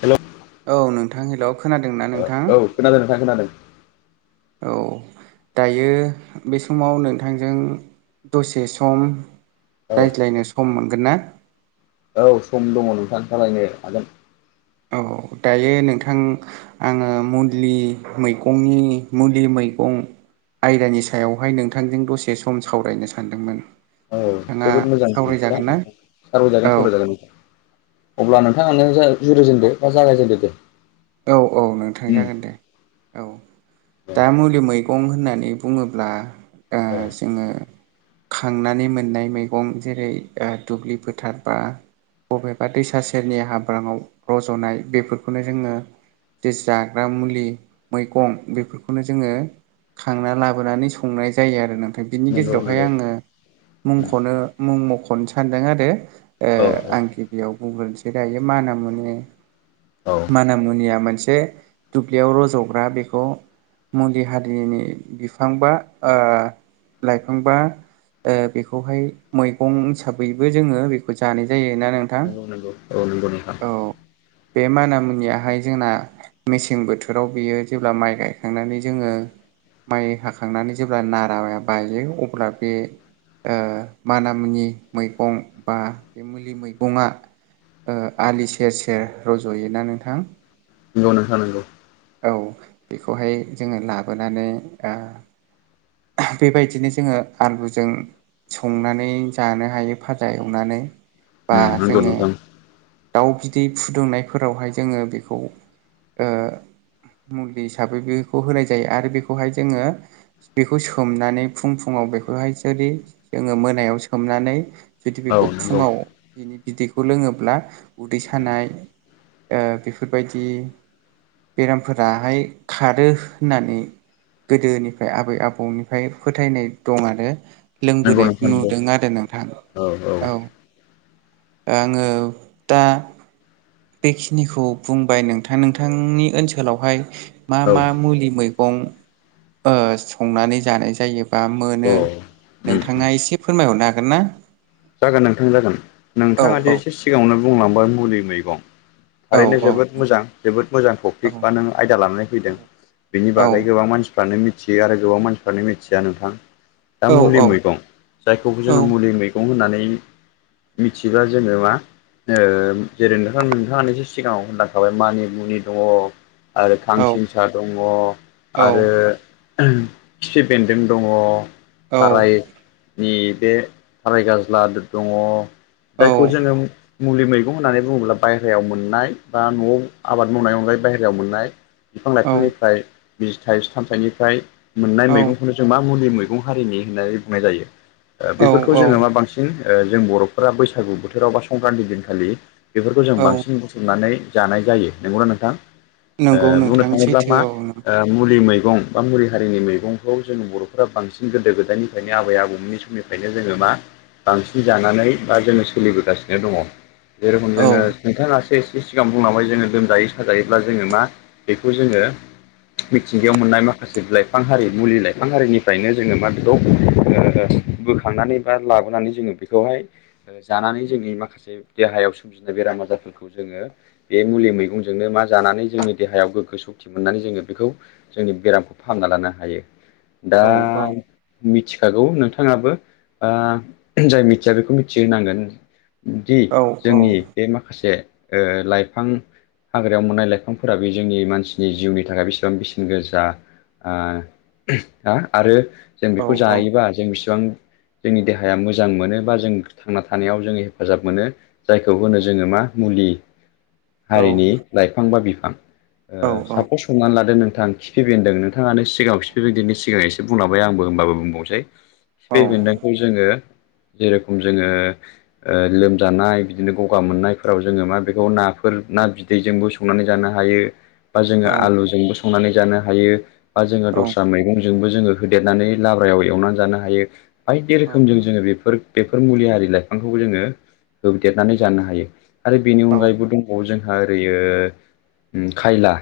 Hello औ नोंथां hello खोनादोंना नोंथां? औ खोनादों नोंथां खोनादों औ दायो बे समाव नोंथांजों दसे सम औ रायज्लायनो सम मोनगोन ना? औ सम दङ नोंथां। लारायनो हागोन। औ दायो नोंथां आङो मुलि मैगंनि मुलि मै गं आयदानि सायावहाय नोंथांजों दसे सम सावरायनो सानदोंमोन। औ नोंथाङा जोबोद मोजां दा सावरायजागोन ना नोंथां। सावराय जागोन औ सावराय जागोन नोंथां। अब्ला नोंथां जुरिजेनदो बा जागायजेनदो दे। औ औ नोंथां जागोन दे। औ दा मुलि मैगं होननानै यै बुङोब्ला ओ औ जोङो खांनानै मोननाय मैगं जेरै ओ दुब्लि फोथार बा। बबेबा दैसा सेरनि हाब्राङाव रज'नाय बेफोरखौनो जोङो। जे जाग्रा मुलि मैगं बेफोरखौनो जोङो। खांना लाबोनानै संनाय जायो आरो नों ओ बिनि नंगौ गेजेरावहाय नंगौ आङो मुंखनो मुं मख'नो सान्दों आरो। ओ औ आं गिबियाव बुंग्रोनोसै दायो माना मुनि औ या मोनसे दुब्लियाव रजग्रा बेखौ मुलि हारिनि बिफांबा ओ लाइफांबा ओ बेखौहाय मैगं हिसाबैबो जोङो बेखौ जानाय जायोना नोंथां। नंगौ नंगौ औ नंगौ नोंथां औ बे माना मुनिया बेहाय जोंना मेसें बोथोराव बियो जेब्ला माइ गायखांनानै जोङो। माइ हाखांनानै जेब्ला नाराया बायो। अब्ला बे ओ माना मुनि मैगं बा बे मुलि मैगंआ ओ आलि सेर सेर औ रज'योना नोंथां। नंगौ नोंथां नंगौ। औ बेखौहाय जोङो लाबोनानै ओ बेबायदिनो जोङो आलुजों संनानै जानो हायो फाजा एवनानै। बा उम नंगौ जोङो नोंथां। दाउ बिदै फुदुंनायफोरावहाय जोङो बेखौ ओ मुलि हिसाबै बेखौ होनाय जायो। आरो बेखौहाय जोङो बेखौ सोमनानै फुं फुं ङाव बेखौहाय जुदि जोङो मोनायाव सोमनानै जुदि औ बेखौ नंगौ फुङाव बिनि बिदैखौ लोङोब्ला उदै सानाय ओ बेफोरबायदि बेरामफोराहाय खारो होननानै गोदोनिफ्राय आबै आबौनिफ्राय फोथायनाय दं आरो। नंगौ लोंबोनायखौ नोंथां नंगौ नुदों आरो नोंथां। औ आङो दा बेखिनिखौ बुंबाय नोंथां। नोंथांनि ओनसोलावहाय मा औ मा मुलि मै गं ओ संनानै जानाय जायो। बा मोनो अ नोंथाङा एसे फोरमायहरनो हागोन ना? जागोन नोंथां जागोन औ नोंथाङादि औ एसे दे सिगाङावनो बुंलांबाय मुलि मैगं। औ थारैनो औ जोबोद मोजां जोबोद मोजां औ टपिक बा नों आयदा लानानै फैदों। बिनि औ बागै गोबां मानसिफ्रानो मिथियो। आरो गोबां मानसिफ्रानो मिथिया नोंथां। दा औ मुलि मैगं जायखौबो जोङो मुलि मैगं होननानै मिथिबा जेनेबा ओ जेरै नोंथां नोंथाङानो एसे सिगाङाव होनलांखाबाय मानि मुनि दङ। आरो खांसिंसा दङ औ आरो खिफि बेन्दों दङ खारायनि बे थाराय गाज्ला दङ औ जायखौ जोङो मुलि मैगं होननानै बुङोब्ला बायहेरायाव मोननाय बा न'आव आबाद मावनाय अनगायै बायहेरायाव मोननाय बिफां लाइफांनिफ्राय बिजिथाइ थाइ सामथाइनिफ्राय मोननाय औ मैगंखौनो जों मा मुलि मैगं हारिनि होननानै बुंनाय जायो औ बेफोरखौ जोङो मा बांसिन ओ जों बर'फोरा बैसागु बोथोराव बा संक्रान्ति दिनखालि बेफोरखौ जों औ बांसिन बुथुमनानै जानाय जायो नंगौना नोंथां नंगौ ओ बुंनो नोंथां थाङोब्ला मा सैथो मुलि मै मैगं बा मुलि हारिनि मैगंखौ जोंनि बर'फोरा बांसिन गोदो गोदायनिफ्रायनो आबै आबौमोननि समनिफ्रायनो जोङो मा बांसिन जानानै बा जोङो सोलिबोगासिनो दङ। जेरखम औ जोङो नोंथाङासो एसे एसे सिगां बुंलांबाय जोङो लोमजायो साजायोब्ला जोङो मा बेखौ जोङो मिथिंगायाव मोननाय माखासे लाइफां हारि मुलि लाइफां हारिनिफ्रायनो जोङो मा बेखौ ओ बो खांनानै बा लाबोनानै जोङो बेखौहाय जानानै जोंनि माखासे देहायाव सोमजिनाय बेराम आजार फुलखौ जोङो बे मुलि मैगंजोंनो मा जानानै जोंनि देहायाव गोग्गो सक्ति मोननानै जोङो बेखौ जोंनि बेरामखौ फाहामना लानो हायो दा औ मिथिखागौ नोंथाङाबो। ओ जाय मिथिया बेखौ मिथिहोनांगोन। दि औ औ जोंनि बे माखासे ओ लाइफां हाग्रायाव मोननाय लाइफांफोराबो जोंनि मानसिनि जिउनि थाखाय बेसेबां बेसेन गोसा। हा आरो जों औ बेखौ औ जायोबा जों बिसिबां जोंनि देहाया मोजां मोनो बा जों थांना थानायाव जों हेफाजाब मोनो जायखौ औ होनो जोङो मा मुलि औ हारिनि लाइफां बा बिफां। ओ औ सापस हमनानै लादो नोंथां खिफि बेनदों नोंथाङानो सिगाङाव खिफि बेन्दोंनि सिगां एसे बुंलांबाय आंबो होमबाबो बुंबावसै खिफि बेनदों गोन जेरेखम जोङो ओ लोमजानाय बिदिनो गगा मोननायफोराव जोङो मा बेखौ नाफोर ना बिदैजोंबो संनानै जानो हायो। बा जोङो आलुजोंबो संनानै जानो हायो बा जोङो दस्रा मैगंजोंबो जोङो होदेरनानै लाब्रायाव एवनानै जानो हायो बायदि औ रोखोमजों जोङो बेफोर बेफोर मुलि हारि लाइफांखौबो जोङो होदेरनानै जानो हायो आरो बेनि औ अनगायैबो दंबावो जों ओरैयो खायला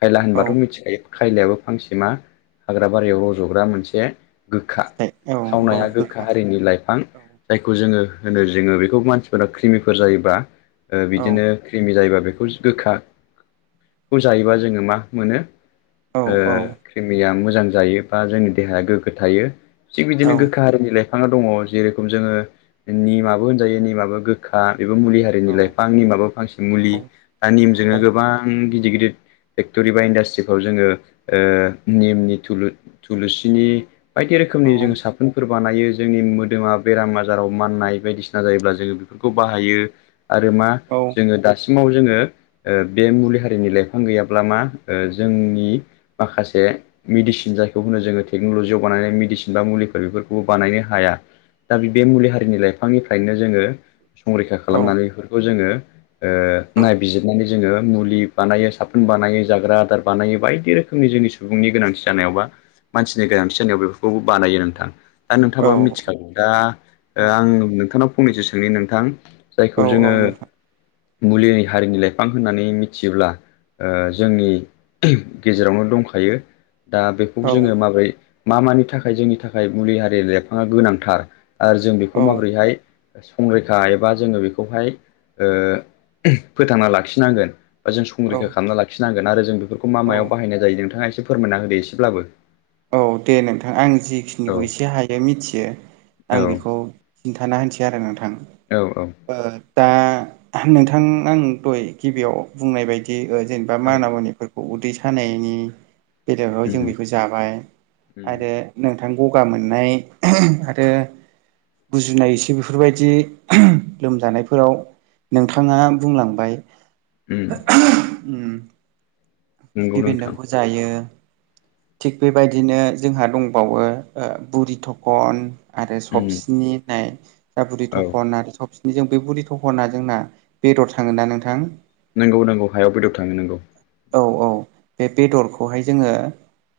खायला औ होनबाथ' मिथिखायो। खायलायाबो फांसे मा हाग्रा बारियाव रज'ग्रा मोनसे गोखा फिथाय औ। थावनाया गोखा हारिनि लाइफां जायखौ जों जोङो होनो जोङो बेखौ मानसिफोरा क्रिमिफोर जायोबा ओ औ बिदिनो क्रिमि जायोबा बेख खौ गोखा खौ जायोबा जोङो मा मोनो औ ओ क्रिमिया मोजां जायो बा जोंनि देहाया गोग्गो थायो थिग औ बिदिनो गोखा हारिनि लाइफाङा दङ जेरेखम जोङो निमाबो होनजायो निमाबो गोखा। बेबो मुलि हारिनि लाइफां निमाबो फांसे मुलि दा औ निमजोंनो गोबां गिदिर गिदिर फेक्ट'रि बा इन्डास्ट्रिफ्राव जोङो ओ निमनि थुलु थुलुसिनि बायदि रोखोमनि जोङो साफ बानायो जोंनि मोदोमा बेराम आजाराव माननाय बायदिसिना जायोब्ला जोङो बेफोरखौ बाहायो। आरो मा औ जोङो दासि सिमाव जोङो ओ बे मुलि हारिनि लाइफां गैयाब्ला मा जोंनि माखासे मेदिसिन जायखौ होनो जोङो टेकनलजियाव बानायनाय मेदिसिन बा मुलि बेफोरखौबो बानायनो हाया दा बे बे मुलि हारिनि लाइफांनिफ्रायनो जोङो संरैखा खालामनानै बेफोरखौ जोङो ओ नायबिजिरनानै जोङो मुलि बानायो साफोन बानायो जाग्रा आदार बानायो बायदि रो खोमनि जोंनि सुबुंनि गोनांथि जानायावबा मानसिनि गोनांथि जानायाव बेफोरखौबो बानायो नोंथां। दा नोंथाङाबाबो मिथिखागोव दा ओ आं नोंथांनाव फंनैसो सोंनि नोंथां। जायखौ जोङो नोंथां मुलिनि हारिनि लाइफां होननानै मिथियोब्ला ओ जोंनि गेजेरावनो दंखायो दा बेखौ जोङो माबोरै मा मानि थाखाय जोंनि थाखाय मुलि हारि लाइफाङा गोनांथार आरो जों बेखौ औ माबोरैहाय संरैखा एबा जोङो बेखौहाय ओ फोथांना लाखिनांगोन। बा जों औ संरैखा खालामना लाखिनांगोन आरो जों बेफोरखौ मा औ औ मायाव बाहायनाय जायो नोंथाङा एसे फोरमायना होदो एसेब्लाबो औ दे नोंथां आं जि औ -जिखिनिखौ एसे हायो मिथियो आं औ बेखौ खिन्थाना होनोसै आरो नोंथां। औ दा नोंथां आं दहाय गिबियाव बुंनाय बायदि जेनबा औ माना-मुनिफोरखौ उदै सानायनि बेलायावहाय‌ जों उम बेखौ जाबाय उम आरो। नोंथां गगा मोननाय आरो। गुजुनाय एसे बेफोरबायदि लोमजानायफोराव। नोंथाङा बुंलांबाय उम नंगौ खिफि नोंथां बेन्दोंखौ जायो। थिग बेबायदिनो जोंहा दंबावो बुरि थखन आरो उम सबसिनि होननाय। दा बुरि औ थखन आरो सबसिनि जों बे बुरि थखना जोंना बेदर थाङोना नोंथां। नंगौ नंगौ हायाव बेदर थाङो नंगौ। औ औ बे बेदरखौहाय जोङो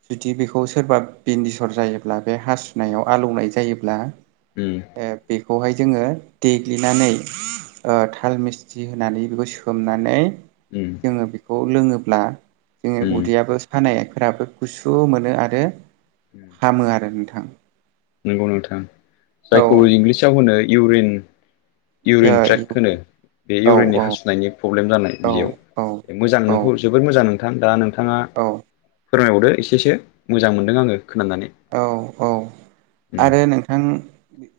जुदि बेखौ सोरबा बिन्दिसर जायोब्ला बे हासुनायाव आलौनाय जायोब्ला। ओ उम बेखौ। बेखौहाय जोङो देग्लिनानै थाल मिस्थि होनानैबो बेखौ सोमनानै उम जोङो बेखौ लोङोब्ला जोङो उम उदैयाबो सानाय फोराबो गुसु मोनो आरो उम हामो आरो नोंथां। नंगौ नोंथां। जायखौ औ इंलिसाव होनो इउरिन इउरिन ट्रेक होनो, बे औ इउरिननि हासुनायनि प्रब्लेम जानाय औ बियाव। मोजां औ नोंखौ जबोर मोजां नों नोंथां दा नोंथाङा औ फोरमायबावदो एसेसो मोजां मोनदों आङो। खोनानानै औ औ उम आरो नोंथां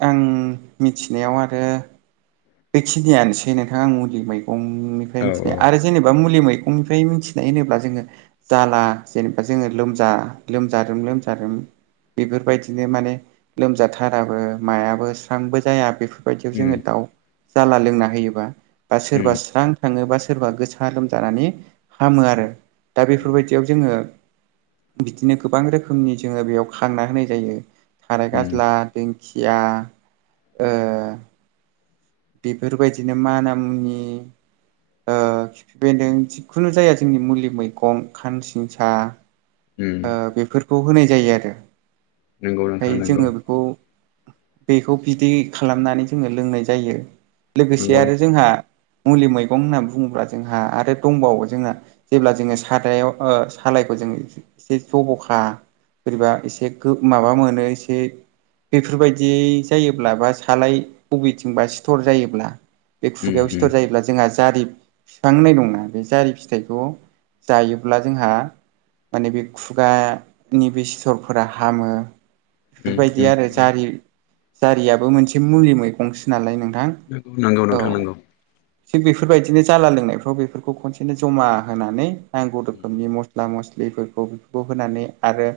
आं मिथिनायाव आरो बेखिनियानोसै नोंथां आं मुलि बायदि गंनिफ्राय औ मिथिनाया औ आरो जेनबा मुलि मै मैगंनिफ्राय मिथिनाय होनोब्ला जोङो जाला जेनेबा जोङो लोमजा लोमजारोम लोमजारोम बेफोरबायदिनो माने लोमजाथाराबो मायाबो स्रांबो जाया बेफोर बेफोरबायदियाव उम जोङो दाउ जाला लोंना होयोबा बा सोरबा उम स्रां थाङो बा सोरबा गोसा लोमजानानै हामो आरो। दा उम बेफोरबायदियाव जोङो। बिदिनो गोबां रोखोमनि जोङो बेयाव खांना होनाय जायो। थाराय उम गाज्ला, दें खिया, ओ बेफोरबायदिनो माना मुनि ओ खिफिबेन्दों जिखुनु जाया जोंनि मुलि मैगं खानसिंसा उम ओ बेफोरखौ होनाय जायो आरो। नंगौ ओमफ्राय नोंथां नंगौ जोङो बेखौ बेखौ बिदै खालामनानै जोङो लोंनाय जायो लोगोसे नंगौ आरो नोंथां। जोंहा मुलि मैगं होनना बुङोब्ला जोंहा आरो दंबावो जोंना जेब्ला जोङो सारायाव ओ सालाइखौ जों एसे जब'खा बोरैबा एसे गो माबा मोनो एसे बेफोरबायदि जायोब्ला बा सालाइ बबेथिंबा सिथर जायोब्ला बे उम खुगायाव उम सिथर जायोब्ला जोंहा। जारि बिफां होननाय दंना बे जारि फिथाइखौ जायोब्ला जोंहा माने बे खुगानि बे सिथरफोरा हामो। उम बेफोरबायदि उम आरो जारि जारियाबो मोनसे मुलि मैगंसो नालाय नोंथां। नोंगौ नंगौ औ नोंथां नांगौ। थिग बेफोरबायदिनो जाला लोंनायफ्राव बेफोरखौ खनसेनो ज'मा होनानै नांगौ रोखोमनि मस्ला मस्लि बेफोरखौ बेफोरखौ होनानै आरो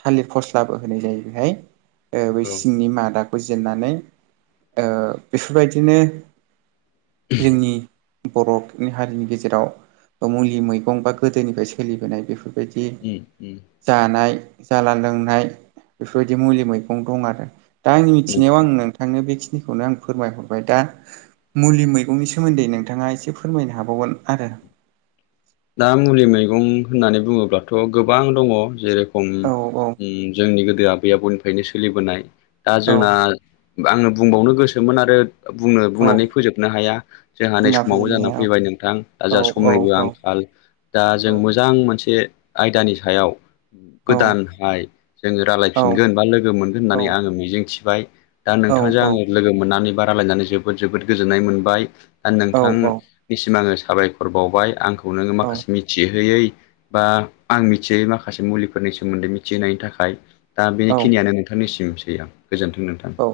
थालिर फस्लाबो होनाय जायो बेहाय। ओ बै औ सिंनि मादाखौ जिरनानै ओ बेफोरबायदिनो जोंनि बर'नि हारिनि गेजेराव मुलि मैगं बा गोदोनिफ्राय सोलिबोनाय बेफोर बायदि उम उम जानाय जाला लोंनाय बेफोरबायदि मुलि मैगं दं आरो। दा आंनि नंगौ मिथिनायाव आं नोंथां नोंथांनो बेखिनि खौनो आं फोरमायहरबाय दा मुलि मैगंनि सोमोन्दै नोंथाङा एसे फोरमायनो हाबावगोन आरो। [inaudible] दा मुलि मैगं होननानै बुङोब्लाथ' गोबां दङ। जेरै [unintelligible] ओम औ जोंनि गोदो आबै आबौनिफ्रायनो सोलिबोनाय। दा औ जोंना आङो बुंबावनो गोसोमोन आरो बुंनो औ बुंनानै फोजोबनो हाया। जोंहा नै बुंना समाबो फोजोबनो जानानै हाया फैबाय नोंथां दा औ जाहा औ समनिबो आं औ दा औ जों मोजां मोनसे आयदानि सायाव औ गोदानहाय जोङो औ रायलायफिनगोन बा लोगो मोनगोन होननानै औ आङो मिजिंथिबाय। दा नोंथांजों आङो लोगो मोननानै बा रायलायनानै जोबोद जोबोद गोजोननाय मोनबाय। दा औ नोंथांनिसिम आङो साबायखर बावबाय आंखौ नोङो औ माखासे मिथिहोयै बा आं मिथियै माखासे मुलिफोरनि सोमोन्दै मिथिहोनायनि थाखाय। दा बेखिनियानो नोंथांनिसिमसै आं। गोजोन्थों नोंथां औ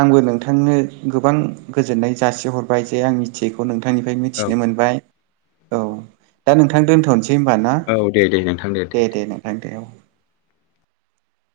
आंबो नोंथांनो गोबां गोजोननाय जासिहरबाय जे आं मिथियैखौ नोंथां निफ्राय औ मिथिनो मोनबाय। औ दा नोंथां दोनथ'नोसै सै होनबा ना? औ दे दे नोंथां दे दे नोंथां दे औ।